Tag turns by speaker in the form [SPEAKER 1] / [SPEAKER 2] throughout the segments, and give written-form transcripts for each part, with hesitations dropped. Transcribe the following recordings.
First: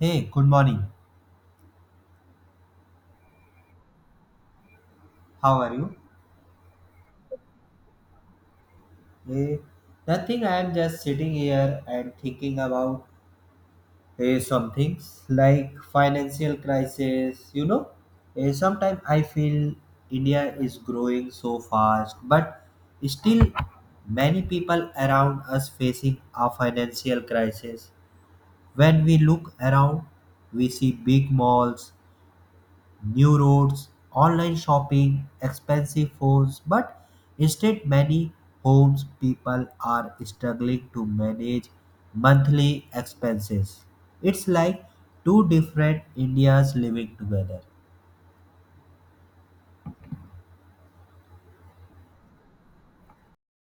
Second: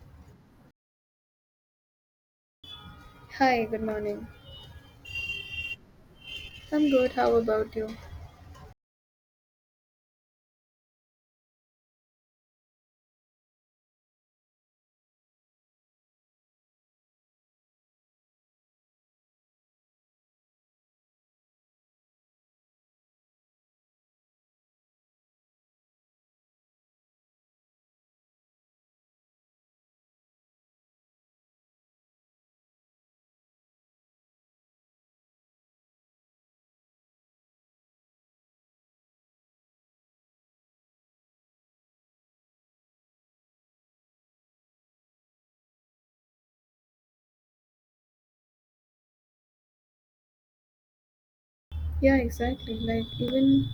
[SPEAKER 1] Hey, good morning.
[SPEAKER 2] Hi, good morning.
[SPEAKER 1] How are you?
[SPEAKER 2] I'm good. How about you?
[SPEAKER 1] Eh, nothing, I am just sitting here and thinking about some things like financial crisis. Sometimes I feel India is growing so fast, but still many people around us facing a financial crisis. When we look around, we see big malls, new roads, online shopping, expensive phones, but instead many homes people are struggling to manage monthly expenses. It's like two different Indias living together.
[SPEAKER 2] Yeah, exactly. Like, even,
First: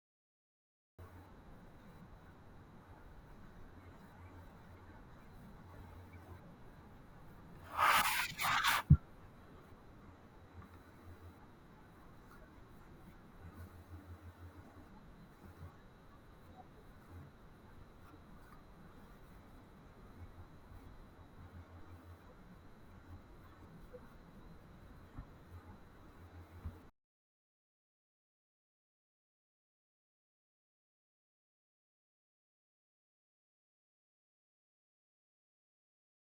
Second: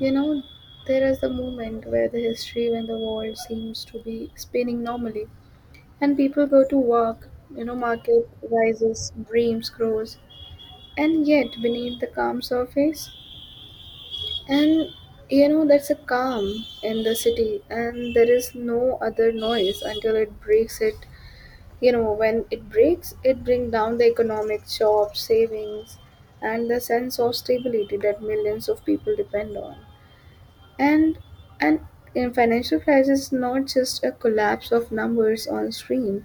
[SPEAKER 2] you know, there is a moment where the history when the world seems to be spinning normally, and people go to work, market rises, dreams grows, and yet beneath the calm surface, and that's a calm in the city, and there is no other noise until it breaks it. When it breaks, it brings down the economic jobs, savings, and the sense of stability that millions of people depend on. And and in financial crisis is not just a collapse of numbers on screen.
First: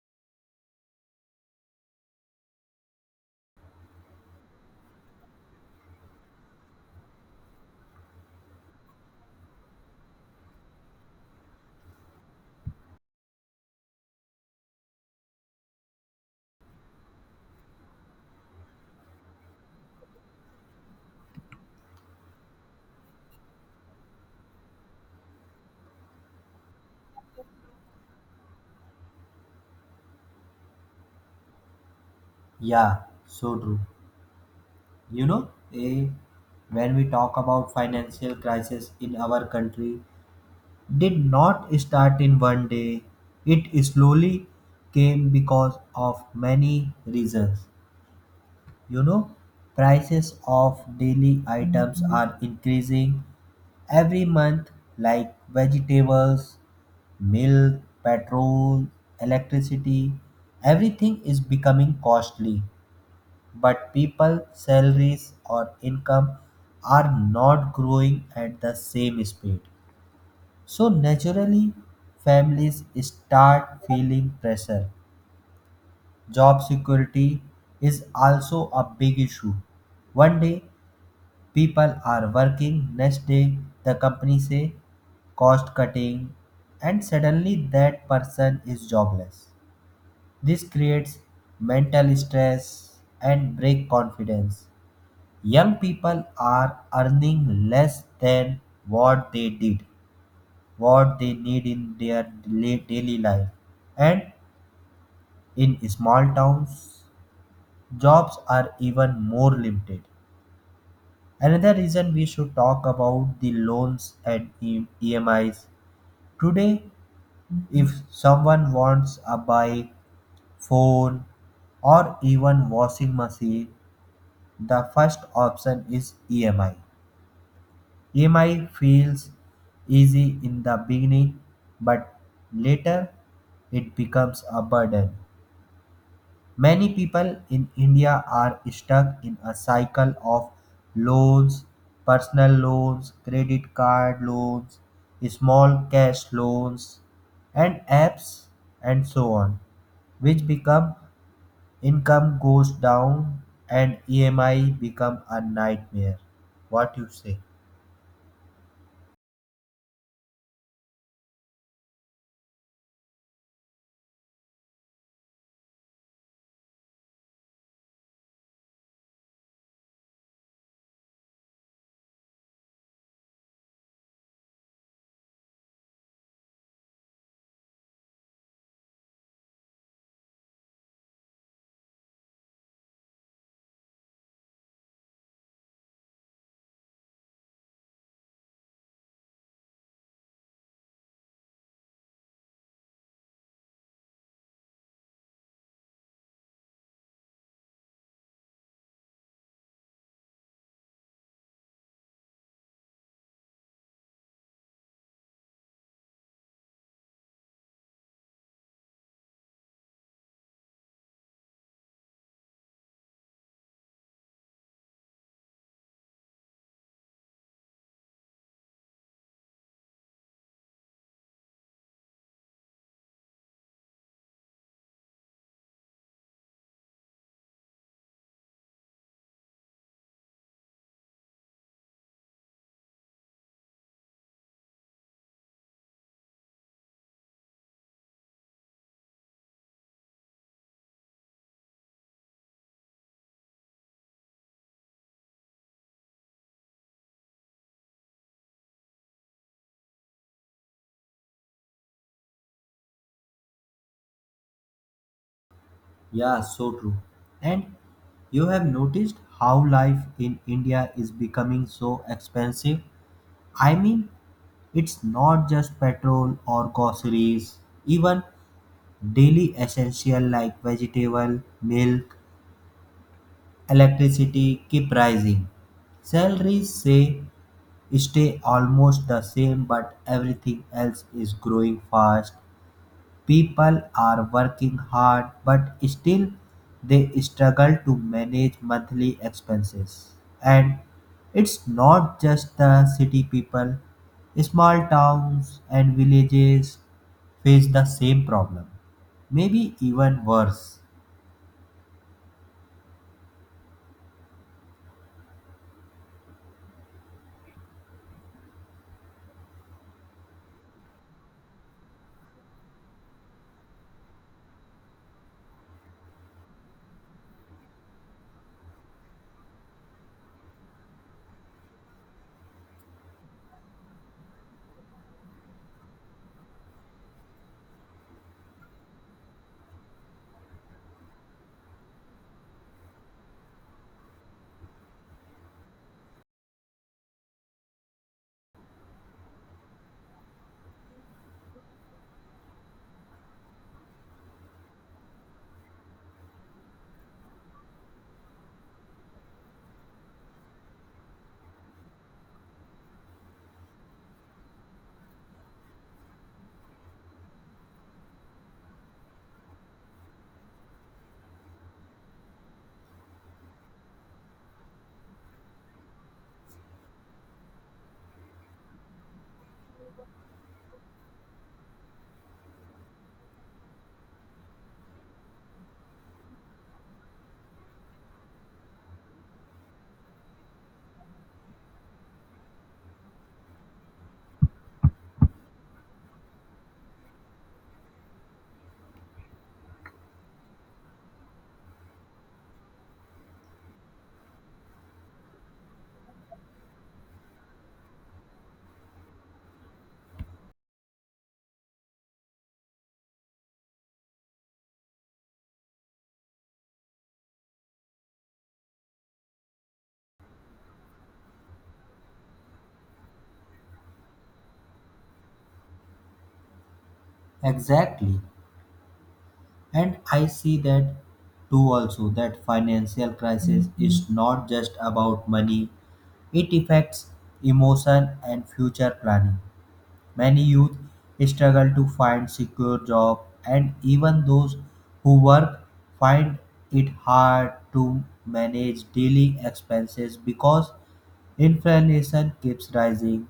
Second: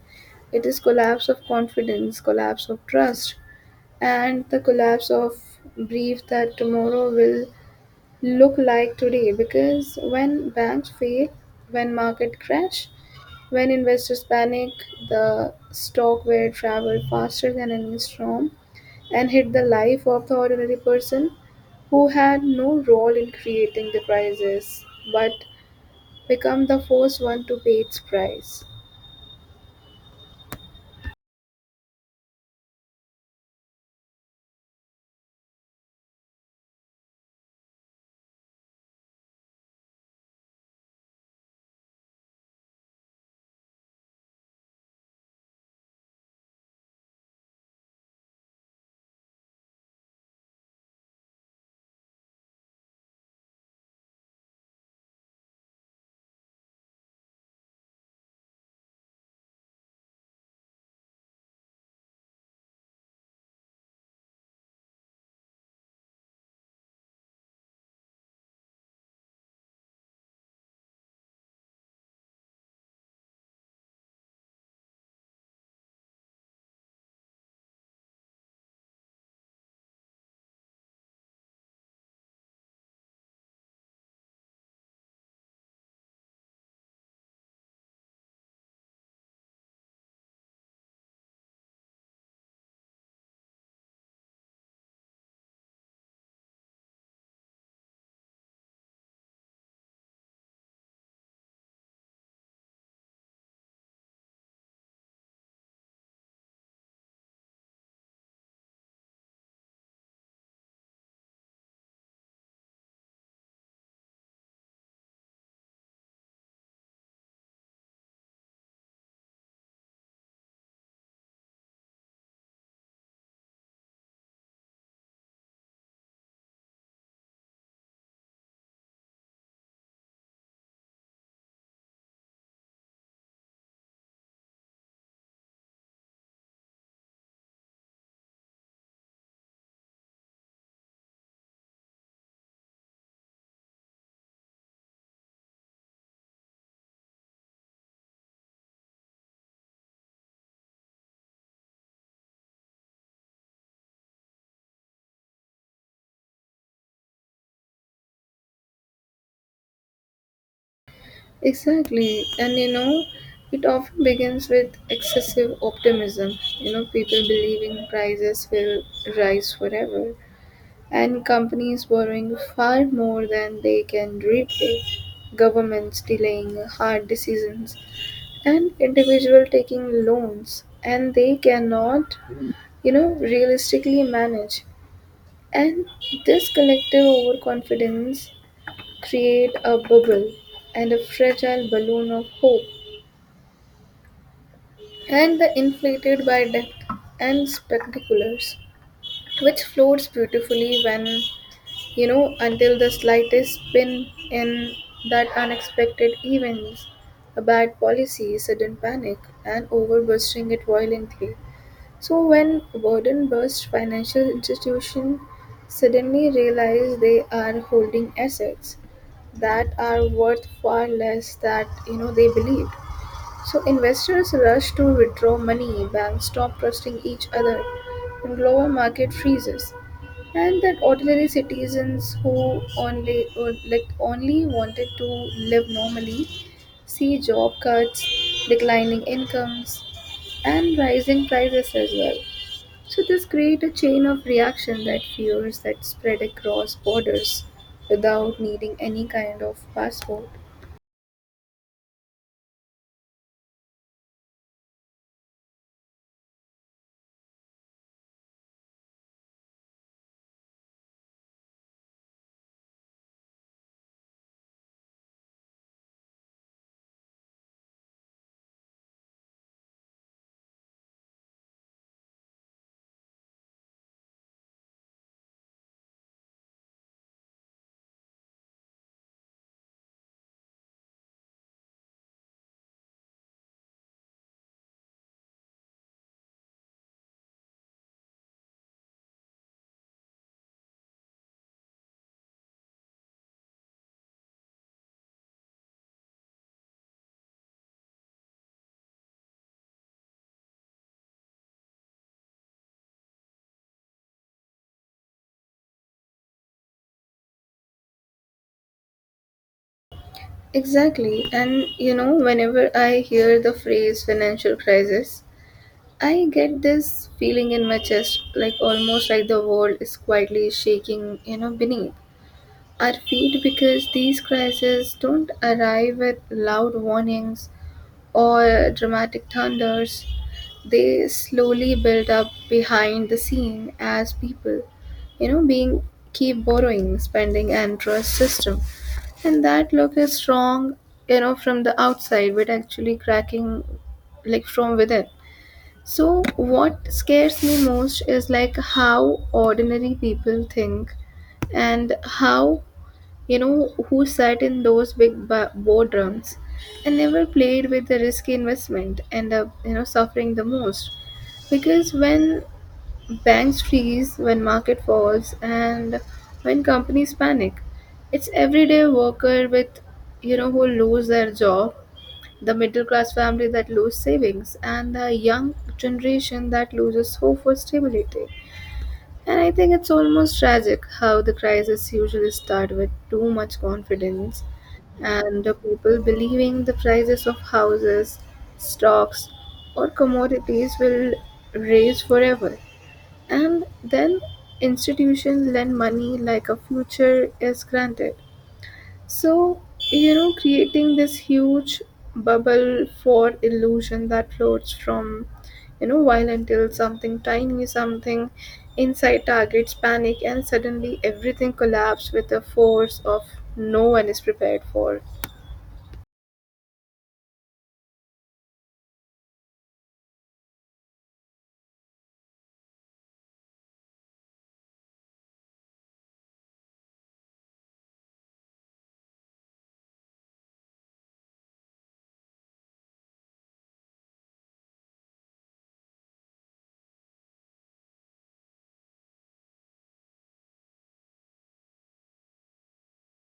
[SPEAKER 2] It is collapse of confidence, collapse of trust, and the collapse of belief that tomorrow will look like today, because when banks fail, when market crash, when investors panic, the stock will travel faster than any storm and hit the life of the ordinary person who had no role in creating the crisis, but become the first one to pay its price.
[SPEAKER 1] Yeah, so true. You know, eh, when we talk about financial crisis in our country, did not start in one day. It slowly came because of many reasons. You know, prices of daily items are increasing every month, like vegetables, milk, petrol, electricity. Everything is becoming costly, but people's salaries or income are not growing at the same speed. So, naturally, families start feeling pressure. Job security is also a big issue. One day, people are working next day the company say cost cutting, and suddenly that person is jobless. This creates mental stress and break confidence. Young people are earning less than what they did, what they need in their daily life, and in small towns jobs are even more limited. Another reason we should talk about the loans and EMIs. Today, if someone wants a bike, phone, or even washing machine, the first option is EMI. EMI feels easy in the beginning, but later it becomes a burden. Many people in India are stuck in a cycle of loans, personal loans, credit card loans, small cash loans, and apps and so on, which become income goes down and EMI become a nightmare. What you say?
[SPEAKER 2] Exactly, and it often begins with excessive optimism. People believing prices will rise forever, and companies borrowing far more than they can repay, governments delaying hard decisions, and individuals taking loans, and they cannot, realistically manage. And this collective overconfidence create a bubble and a fragile balloon of hope, and the inflated by debt and spectaculars, which floats beautifully when, until the slightest spin in that unexpected events, a bad policy, sudden panic, and overbursting it violently. So when burden burst, financial institutions suddenly realize they are holding assets that are worth far less that they believed, so investors rush to withdraw money, banks stop trusting each other, and global market freezes. And that ordinary citizens who only or like only wanted to live normally see job cuts, declining incomes, and rising prices as well. So this creates a chain of reaction that fears that spread across borders without needing any kind of passport.
[SPEAKER 1] Yeah, so true. And you have noticed how life in India is becoming so expensive? I mean, it's not just petrol or groceries, even daily essentials like vegetable, milk, electricity keep rising. Salaries say stay almost the same but everything else is growing fast. People are working hard but still they struggle to manage monthly expenses. And it's not just the city people, small towns and villages face the same problem, maybe even worse.
[SPEAKER 2] Exactly. And whenever I hear the phrase financial crisis, I get this feeling in my chest like almost like the world is quietly shaking, beneath our feet, because these crises don't arrive with loud warnings or dramatic thunders. They slowly build up behind the scene as people, being keep borrowing, spending, and trust system. And that look is strong, from the outside, but actually cracking like from within. So what scares me most is like how ordinary people think and how, who sat in those boardrooms and never played with the risky investment end up, suffering the most. Because when banks freeze, when market falls, and when companies panic, it's everyday worker with, who lose their job, the middle class family that lose savings, and the young generation that loses hope for stability. And I think it's almost tragic how the crisis usually start with too much confidence and the people believing the prices of houses, stocks, or commodities will raise forever. And then institutions lend money like a future is granted. So, creating this huge bubble for illusion that floats from, while until something tiny, something inside targets panic, and suddenly everything collapses with a force of no one is prepared for.
[SPEAKER 1] Exactly. And I see that too, also that financial crisis is not just about money, it affects emotion and future planning. Many youth struggle to find secure job, and even those who work find it hard to manage daily expenses because inflation keeps rising.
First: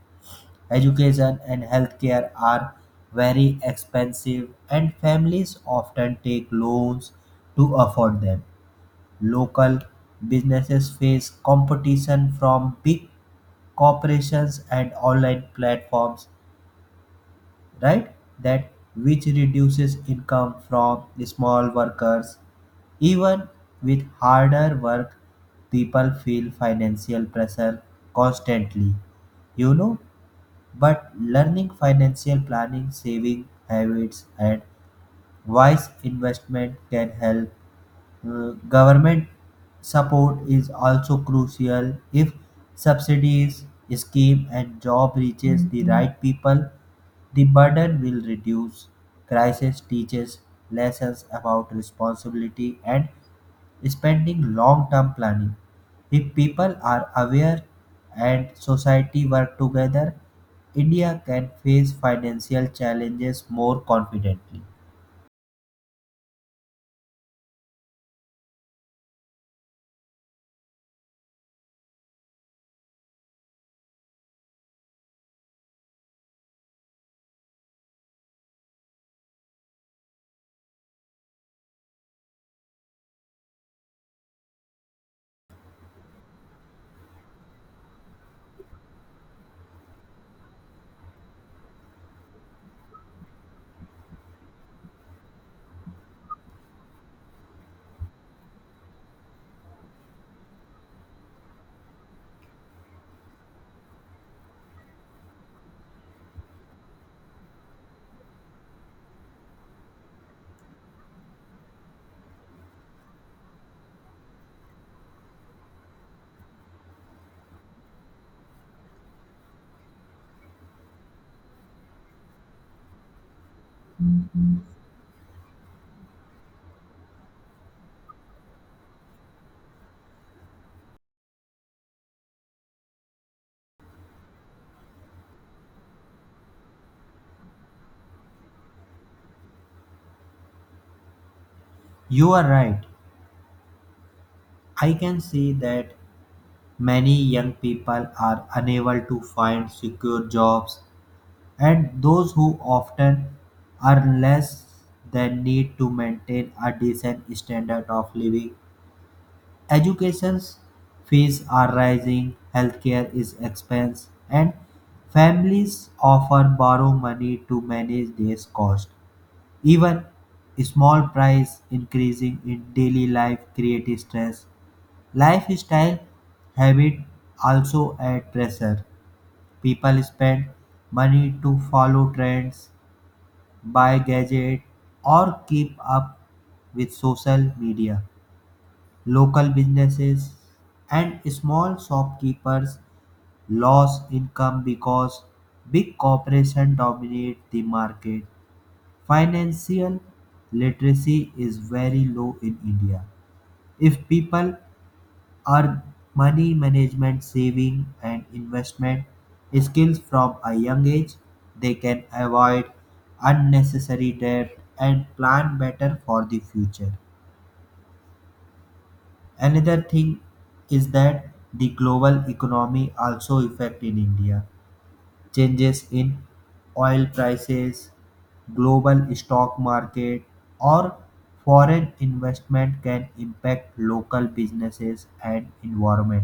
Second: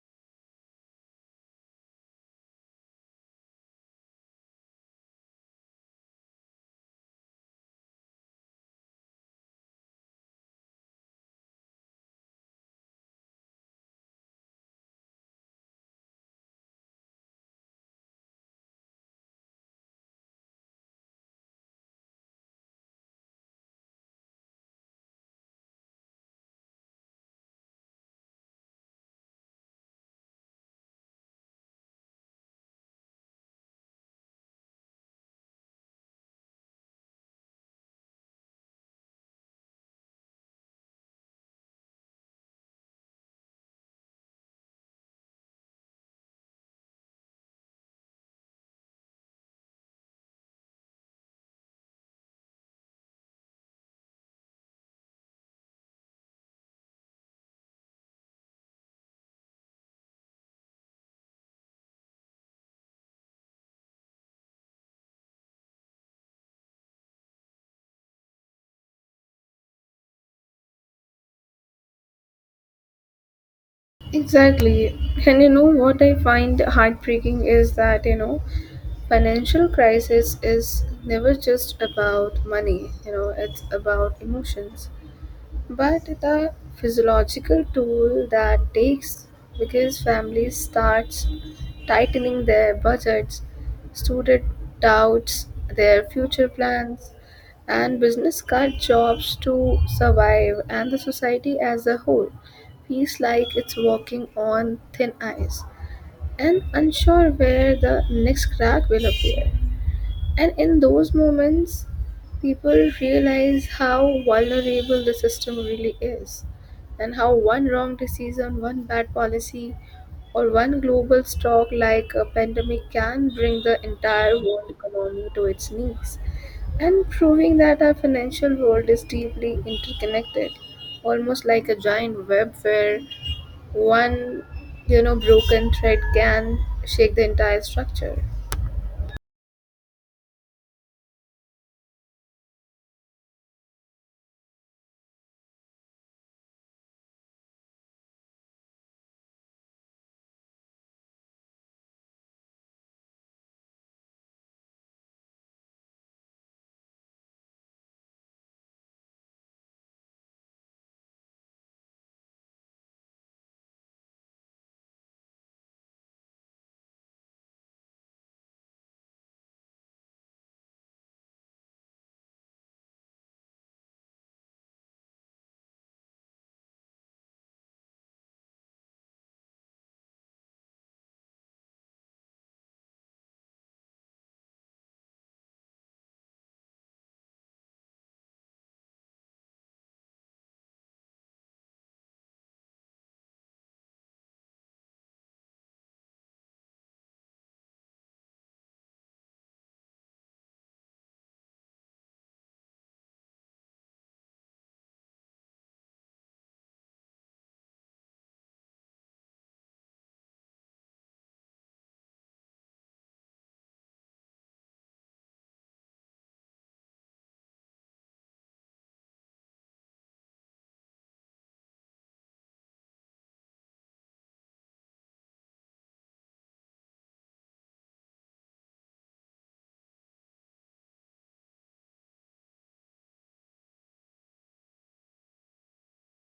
[SPEAKER 1] Education and healthcare are very expensive and families often take loans to afford them. Local businesses face competition from big corporations and online platforms, right? That which reduces income from small workers. Even with harder work, people feel financial pressure constantly, you know. But learning financial planning, saving habits, and wise investment can help. Government support is also crucial. If subsidies scheme and job reaches the right people the burden will reduce. Crisis teaches lessons about responsibility and spending long term planning. If people are aware and society work together, India can face financial challenges more confidently.
[SPEAKER 2] Exactly. And what I find heartbreaking is that, financial crisis is never just about money, it's about emotions. But the physiological toll that takes, because families starts tightening their budgets, student doubts their future plans, and business cut jobs to survive, and the society as a whole feels like it's walking on thin ice and unsure where the next crack will appear. And in those moments, people realize how vulnerable the system really is, and how one wrong decision, one bad policy, or one global shock like a pandemic can bring the entire world economy to its knees. And proving that our financial world is deeply interconnected, almost like a giant web where one, broken thread can shake the entire structure.
[SPEAKER 1] You are right. I can see that many young people are unable to find secure jobs and those who often earn less than need to maintain a decent standard of living. Education fees are rising, healthcare is expensive, and families often borrow money to manage these costs. Even small price increasing in daily life create stress. Lifestyle habit also add pressure. People spend money to follow trends, buy gadget, or keep up with social media. Local businesses and small shopkeepers lose income because big corporations dominate the market. Financial literacy is very low in India. If people are money management, saving, and investment skills from a young age. They can avoid unnecessary debt and plan better for the future. Another thing is that the global economy also affect in India. Changes in oil prices, global stock market, or foreign investment can impact local businesses and environment.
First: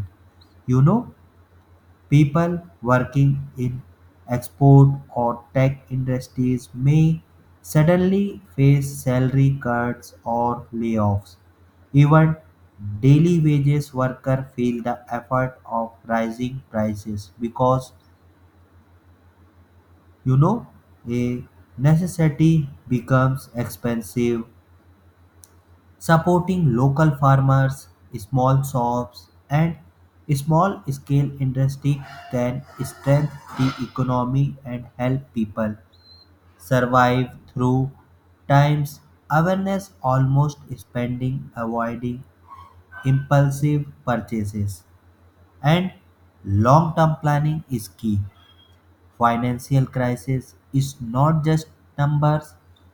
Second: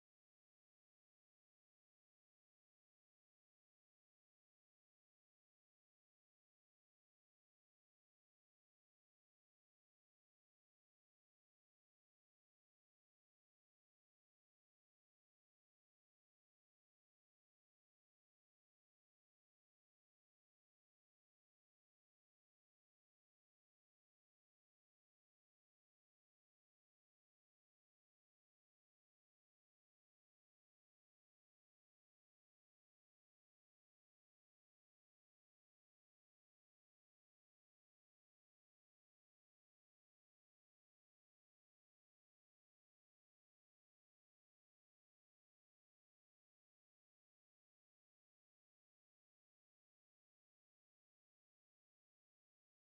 [SPEAKER 1] You know, people working in export or tech industries may suddenly face salary cuts or layoffs. Even daily wages workers feel the effect of rising prices because, you know, a necessity becomes expensive. Supporting local farmers, small shops, and small-scale industry can strengthen the economy and help people survive through times. Awareness almost spending, avoiding impulsive purchases, and long-term planning is key. Financial crisis is not just numbers;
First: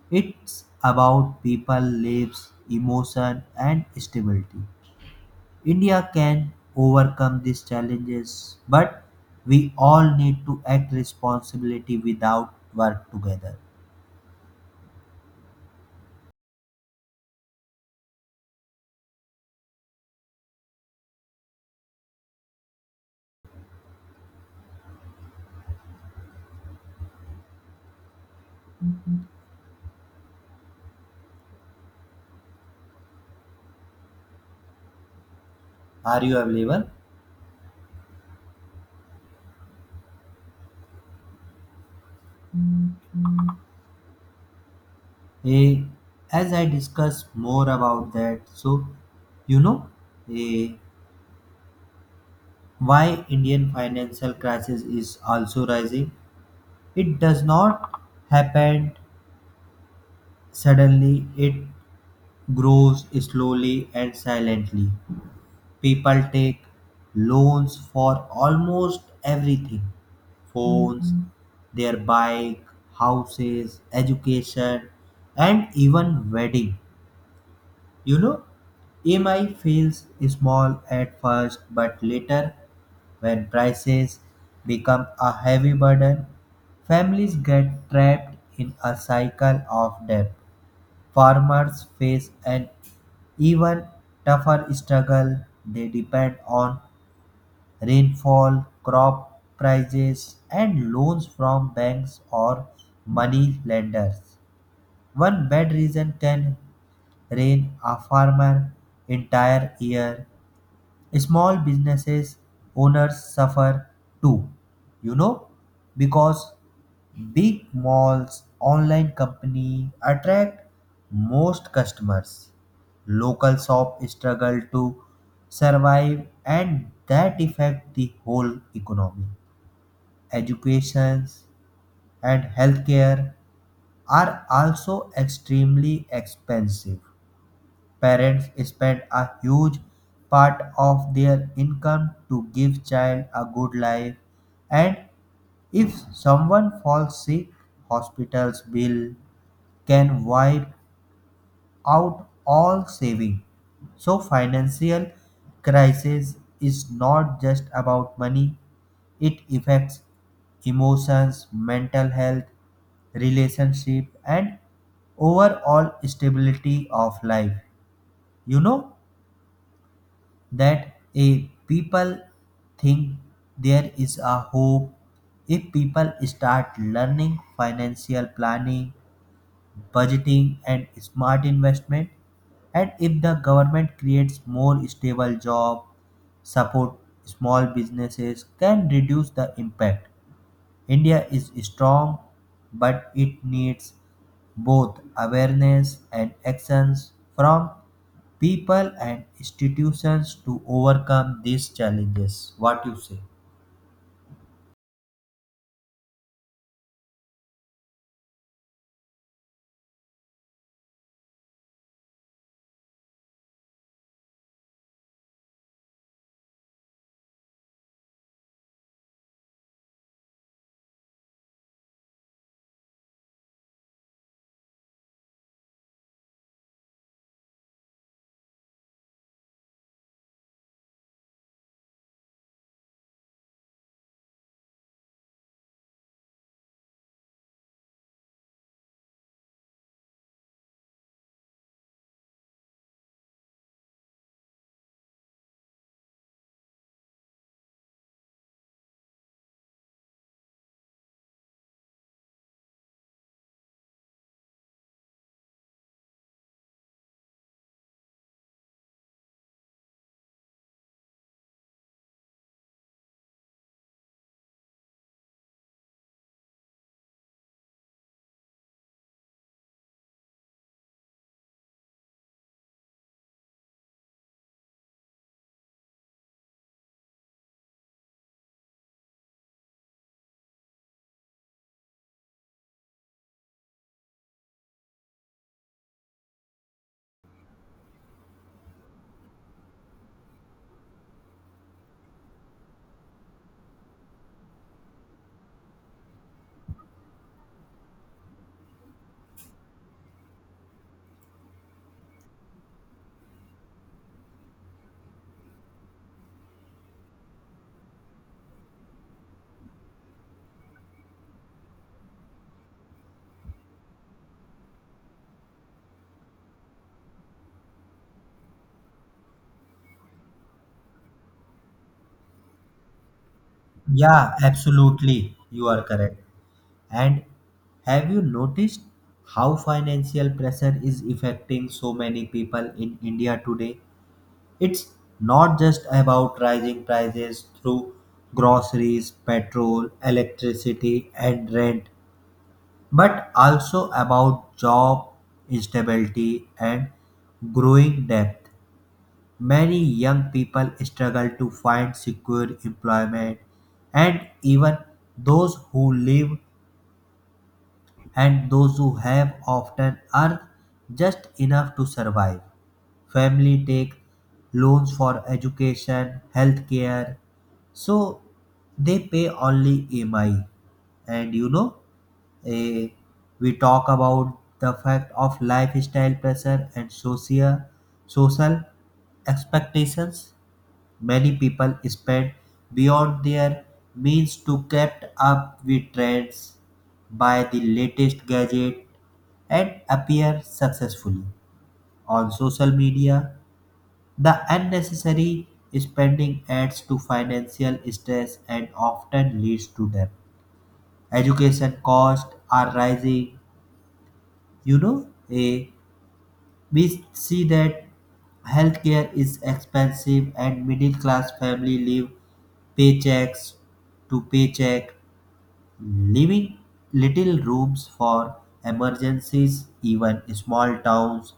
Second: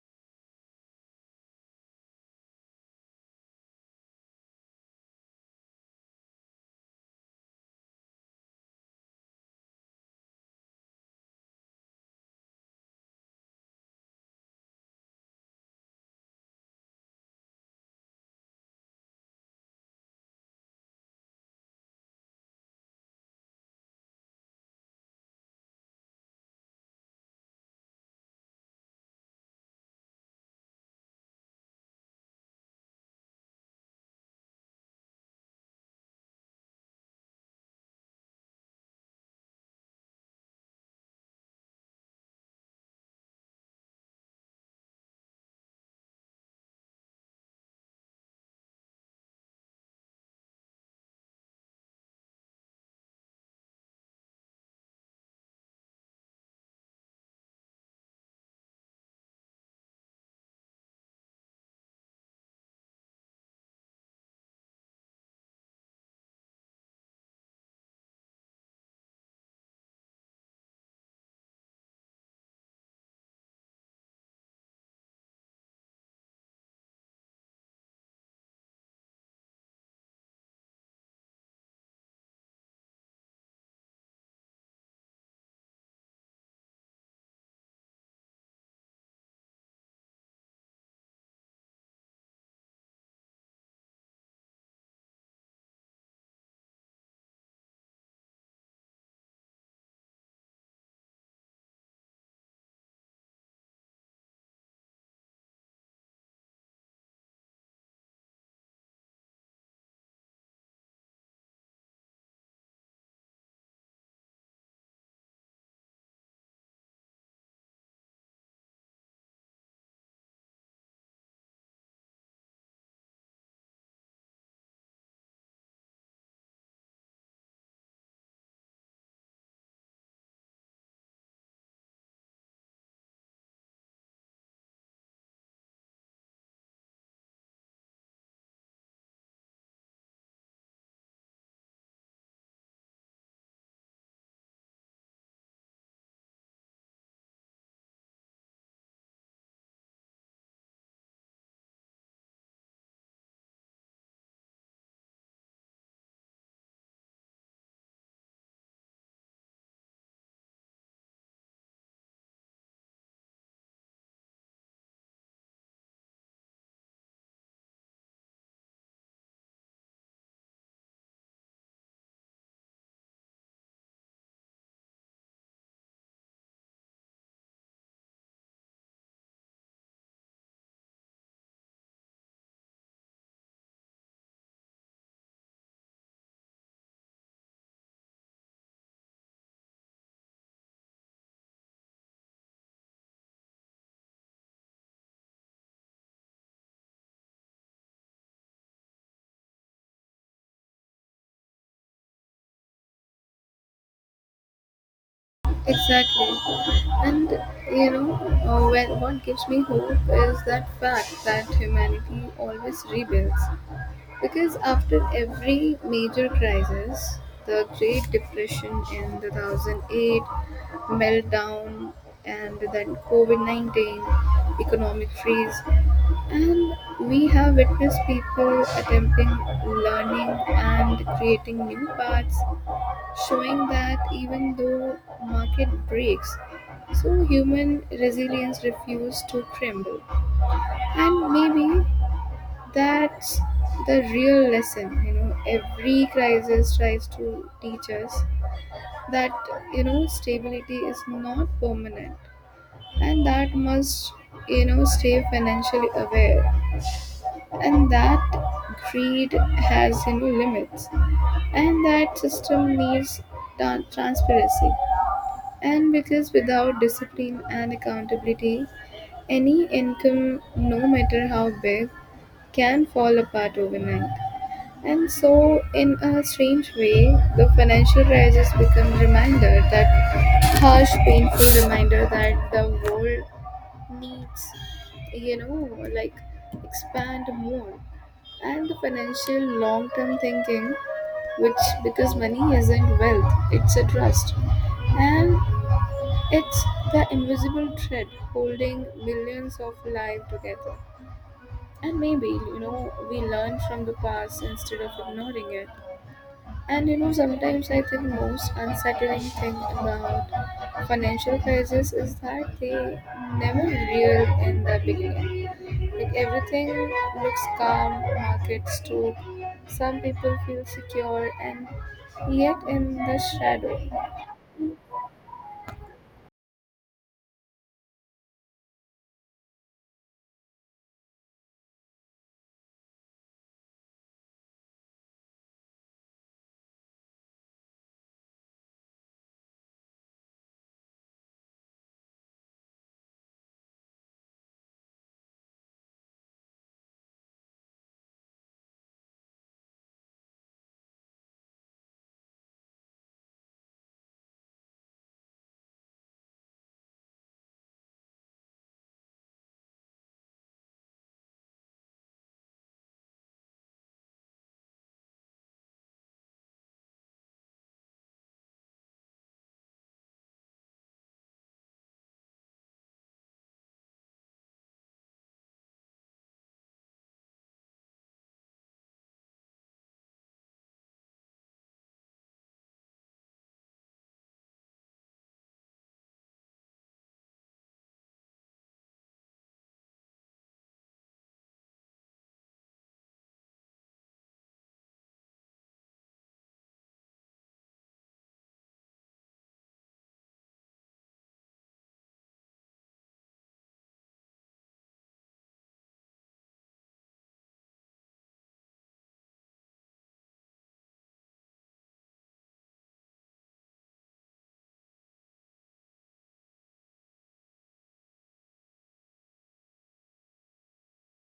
[SPEAKER 1] it's about people lives, emotion, and stability. India can overcome these challenges, but we all need to act responsibility without work together. Are you available? Eh, as I discuss more about that, so you know eh, why Indian financial crisis is also rising. It does not happen suddenly. It grows slowly and silently. People take loans for almost everything: phones, their bike, houses, education, and even wedding. You know, EMI feels small at first, but later, when prices become a heavy burden, families get trapped in a cycle of debt. Farmers face an even tougher struggle. They depend on rainfall, crop prices, and loans from banks or money lenders. One bad reason can rain a farmer entire year. Small businesses owners suffer too, you know, because big malls online company attract most customers. Local shop struggle to survive and that affect the whole economy. Educations and healthcare are also extremely expensive. Parents spend a huge part of their income to give child a good life, and if someone falls sick hospital's bill can wipe out all saving. So financial crisis is not just about money, it affects emotions, mental health, relationship, and overall stability of life. You know that a people think there is a hope. If people start learning financial planning, budgeting, and smart investment, and if the government creates more stable job, support small businesses can reduce the impact. India is strong but it needs both awareness and actions from people and institutions to overcome these challenges. What you say?
[SPEAKER 2] Exactly. And you know, when, what gives me hope is that fact that humanity always rebuilds. Because after every major crisis, the Great Depression in 2008, meltdown, and then COVID 19, economic freeze, and we have witnessed people attempting, learning, and creating new paths, showing that even though market breaks, so human resilience refuses to crumble. And maybe that's the real lesson, every crisis tries to teach us that, stability is not permanent, and that must, stay financially aware, and that greed has, limits, and that system needs transparency. And because without discipline and accountability, any income, no matter how big, can fall apart overnight. And so, in a strange way, the financial crisis become reminder, that harsh, painful reminder that the world needs, you know, like expand more and the financial long-term thinking, which because money isn't wealth, it's a trust, and it's the invisible thread holding millions of lives together. And maybe, we learn from the past instead of ignoring it. And sometimes I think most unsettling thing about financial crisis is that they never real in the beginning. Like everything looks calm, markets too, some people feel secure, and yet in the shadow.
[SPEAKER 1] Yeah, absolutely. You are correct. And have you noticed how financial pressure is affecting so many people in India today? It's not just about rising prices through groceries, petrol, electricity, and rent, but also about job instability and growing debt. Many young people struggle to find secure employment, and even those who live and those who have often earn just enough to survive. Family take loans for education, healthcare, so they pay only EMI. And you know, eh, we talk about the fact of lifestyle pressure and social expectations. Many people spend beyond their means to keep up with trends, buy the latest gadget, and appear successfully. On social media, the unnecessary spending adds to financial stress and often leads to debt. Education costs are rising. You know, a We see that healthcare is expensive and middle class family live paychecks to paycheck, leaving little rooms for emergencies. Even small towns,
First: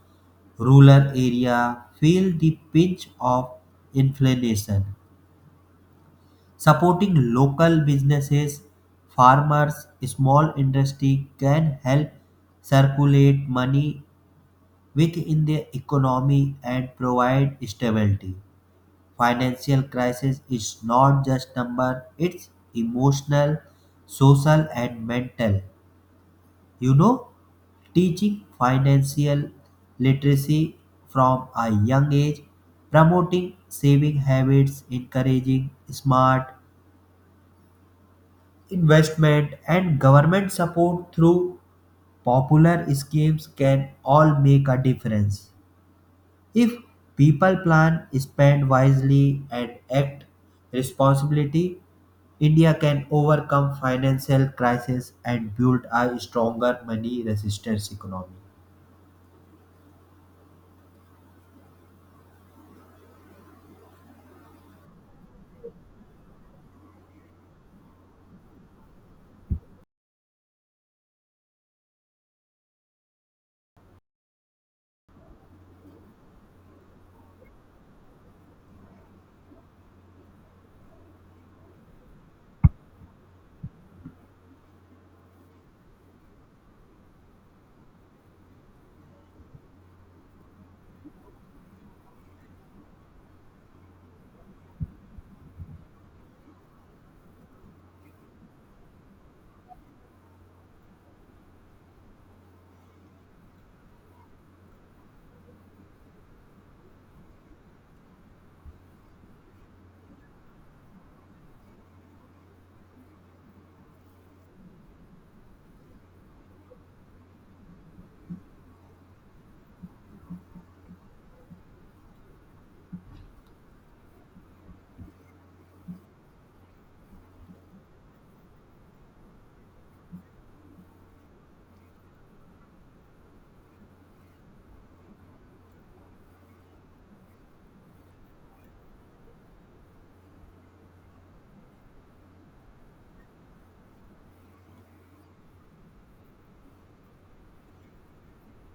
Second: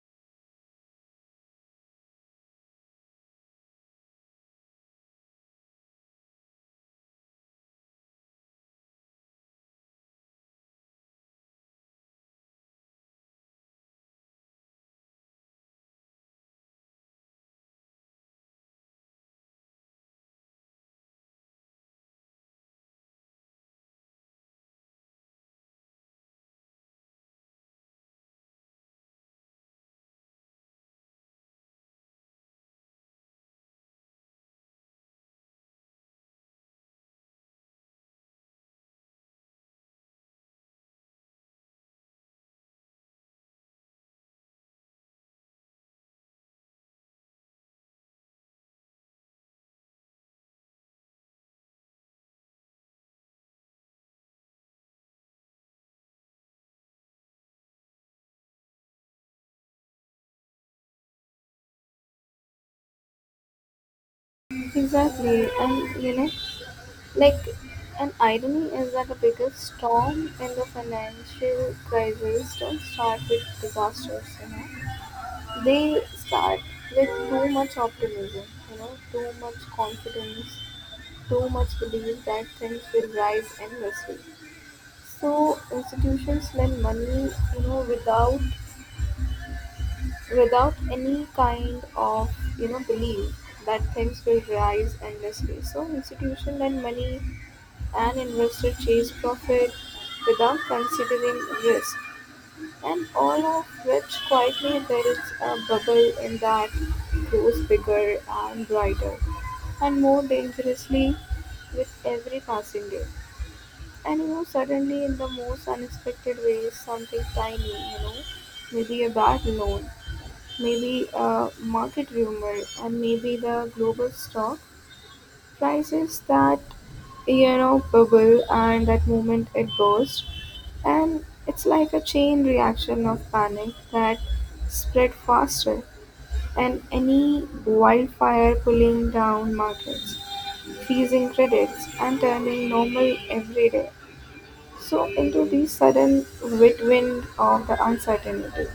[SPEAKER 1] rural area feel the pinch of inflation. Supporting local businesses, farmers, small industry can help circulate money within the economy and provide stability. Financial crisis is not just number, it's emotional, social and mental. You know, teaching financial literacy from a young age, promoting saving habits, encouraging smart investment and government support through popular schemes can all make a difference. If people plan, spend wisely, and act responsibly, India can overcome financial crisis and build a stronger money resistance economy.
[SPEAKER 2] Exactly, and you know. Like, an irony is that the biggest storm in the financial crisis don't start with disasters, They start with too much optimism, too much confidence, too much belief that things will rise endlessly. So institutions lend money, without any kind of, belief that things will rise endlessly. So institution lend money. An investor chase profit without considering risk, and all of which quietly builds a bubble in that grows bigger and brighter and more dangerously with every passing day. And suddenly, in the most unexpected ways, something tiny, maybe a bad loan, maybe a market rumor, and maybe the global stock prices that, bubble, and that moment it bursts, and it's like a chain reaction of panic that spread faster and any wildfire, pulling down markets, freezing credits, and turning normal everyday so into the sudden whirlwind of the uncertainty.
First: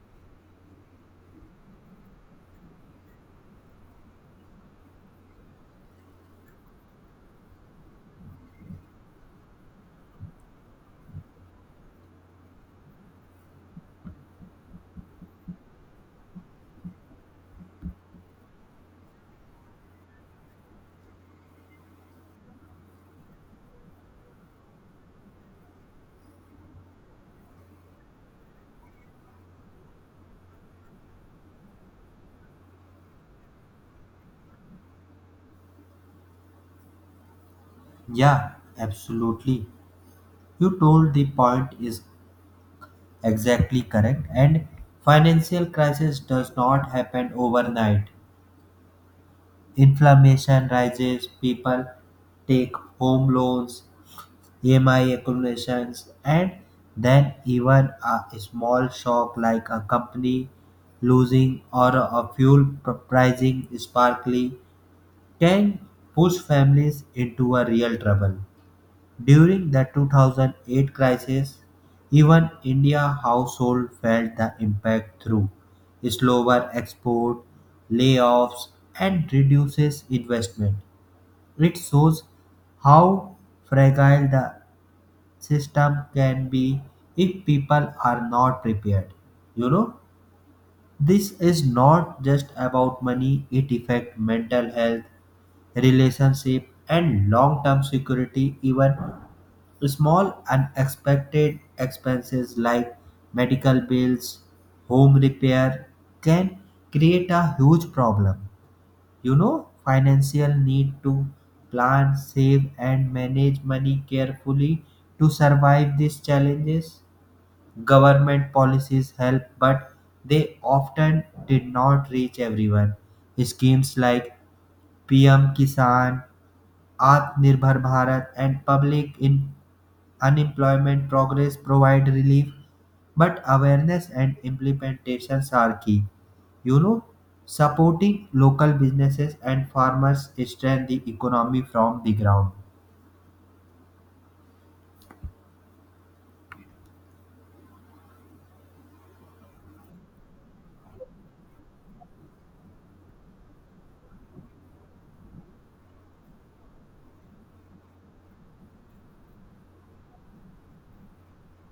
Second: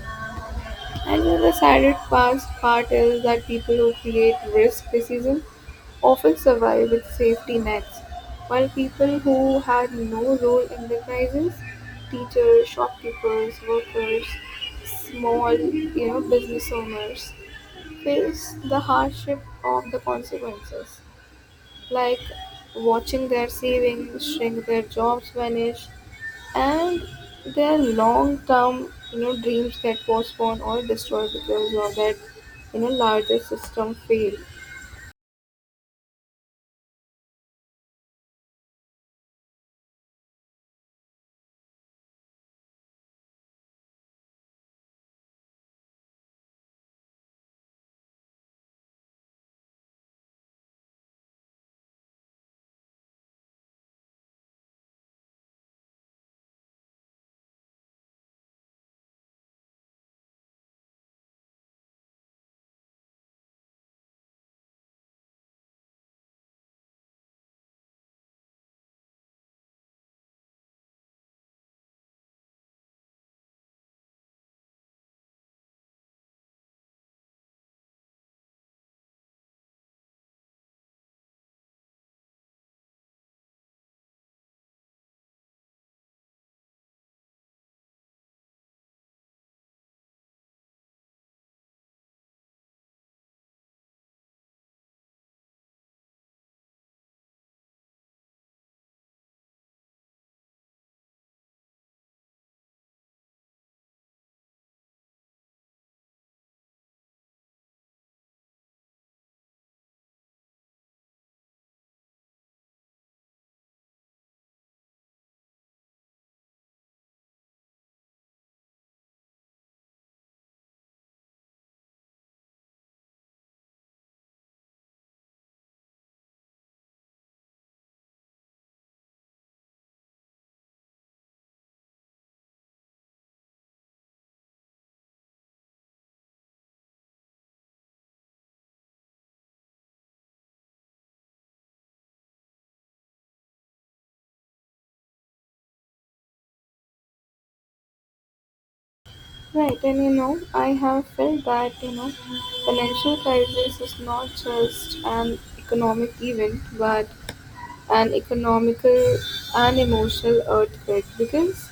[SPEAKER 2] Another saddest past part is that people who create risk decisions often survive with safety nets, while people who had no role in the crisis, teachers, shopkeepers, workers, small business owners, face the hardship of the consequences, like watching their savings shrink, their jobs vanish, and their long-term, dreams get postponed or destroyed because of that, larger system fail.
[SPEAKER 1] Yeah, absolutely. You told the point is exactly correct and financial crisis does not happen overnight. Inflammation rises, people take home loans, EMI accumulations, and then even a small shock like a company losing or a pricing sparkly can push families into a real trouble. During the 2008 crisis, even India household felt the impact through slower export, layoffs, and reduces investment. It shows how fragile the system can be if people are not prepared. You know, this is not just about money, it affects mental health, relationship, and long-term security. Even small unexpected expenses like medical bills, home repair can create a huge problem. You know, financial need to plan, save, and manage money carefully to survive these challenges. Government policies help but they often did not reach everyone. Schemes like PM Kisan, Atmanirbhar Bharat, and public in unemployment progress provide relief, but awareness and implementations are key. You know, supporting local businesses and farmers strengthen the economy from the ground.
[SPEAKER 2] Right, and I have felt that, financial crisis is not just an economic event, but an economical and emotional earthquake, because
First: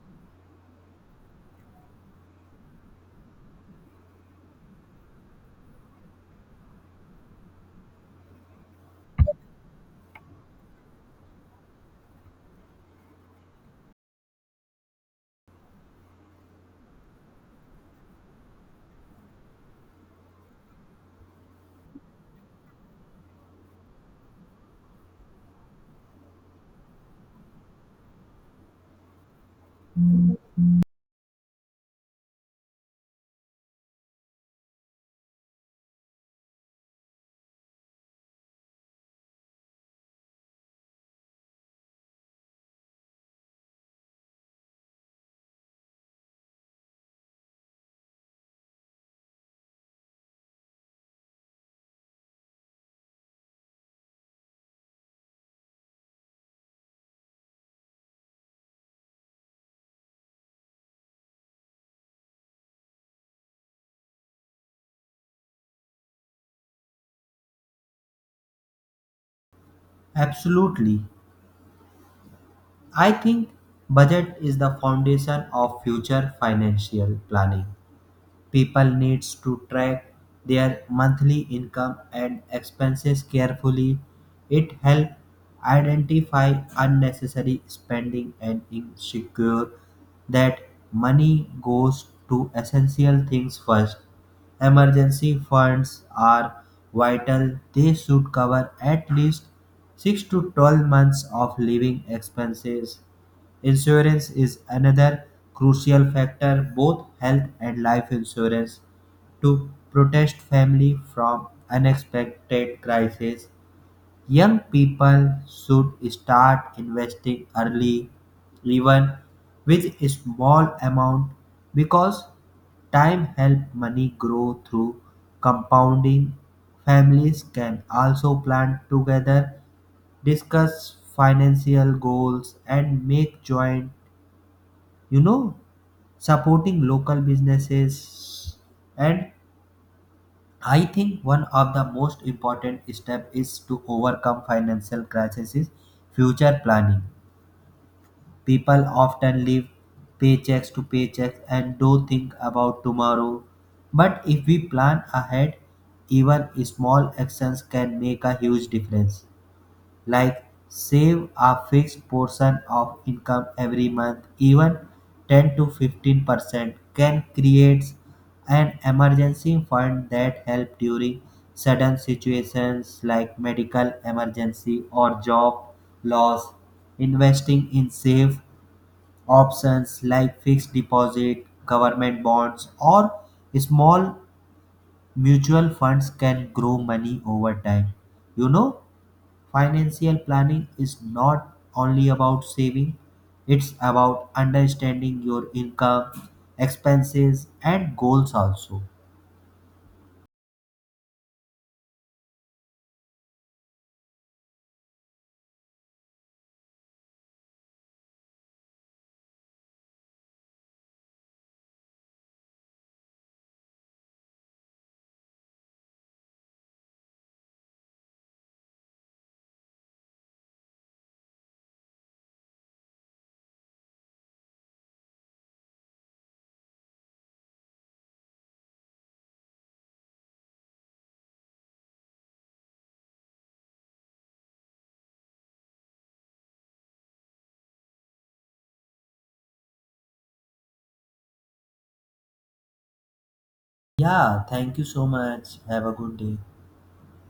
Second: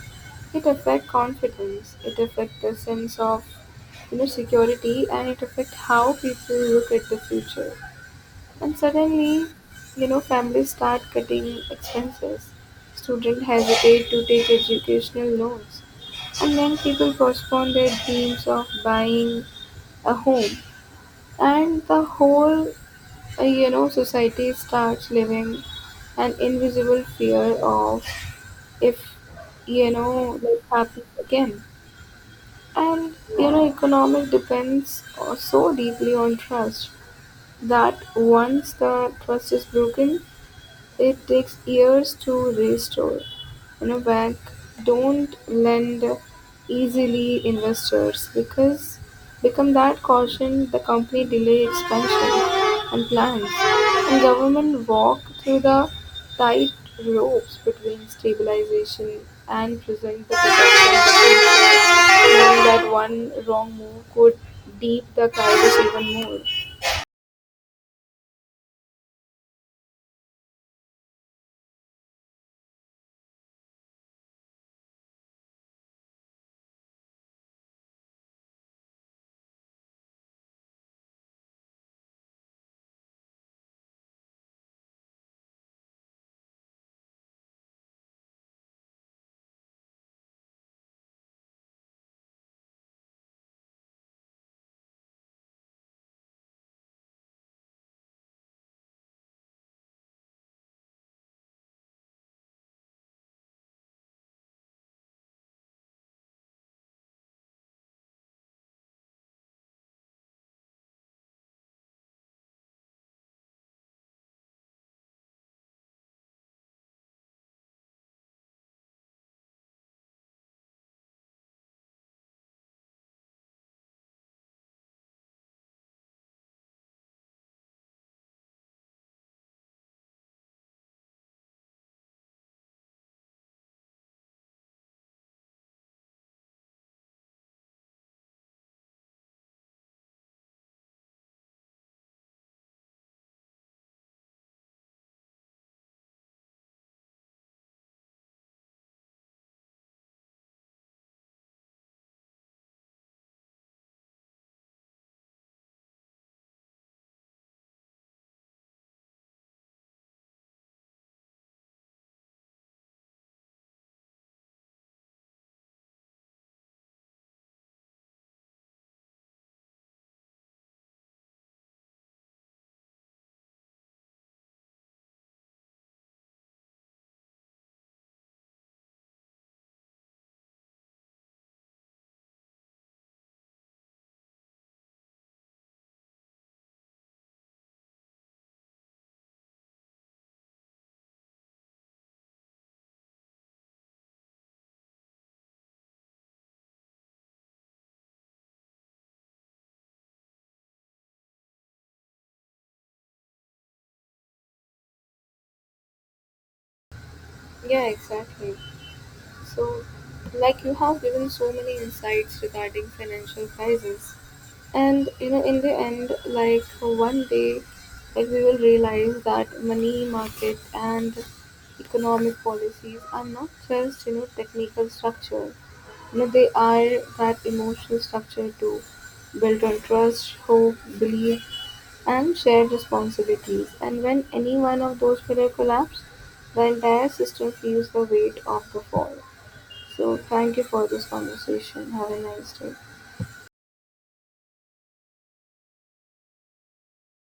[SPEAKER 2] it affects confidence, it affects the sense of inner security, and it affects how people look at the future. And suddenly, families start cutting expenses. Students hesitate to take educational loans. And then people postpone their dreams of buying a home. And the whole, society starts living an invisible fear of if, this happens again. And economic depends so deeply on trust, that once the trust is broken, it takes years to restore. Bank don't lend easily, investors because become that caution, the company delay expansion and plans, and government walk through the tight ropes between stabilization and present the protection, knowing that one wrong move could deep the crisis even more.
[SPEAKER 1] Absolutely. I think budget is the foundation of future financial planning. People needs to track their monthly income and expenses carefully. It helps identify unnecessary spending and ensure that money goes to essential things first. Emergency funds are vital, they should cover at least 6 to 12 months of living expenses. Insurance is another crucial factor, both health and life insurance, to protect family from unexpected crises. Young people should start investing early, even with a small amount, because time helps money grow through compounding. Families can also plan together, discuss financial goals, and make joint you know Supporting local businesses, and I think one of the most important step is to overcome financial crisis is future planning. People often live paychecks to paychecks and don't think about tomorrow, but if we plan ahead even small actions can make a huge difference. Like save a fixed portion of income every month, even 10 to 15% can create an emergency fund that help during sudden situations like medical emergency or job loss. Investing in safe options like fixed deposit, government bonds, or small mutual funds can grow money over time. You know, financial planning is not only about saving, it's about understanding your income, expenses, and goals also.
[SPEAKER 2] Yeah, exactly. So, like you have given so many insights regarding financial crisis, and in the end, like one day, like we will realize that money market and economic policies are not just, technical structure. They are that emotional structure too, built on trust, hope, belief, and shared responsibilities, and when any one of those pillars collapse, the entire system feels the weight of the fall. So, thank you for this conversation. Have a nice day.
[SPEAKER 1] Yeah, thank you so much. Have a good day.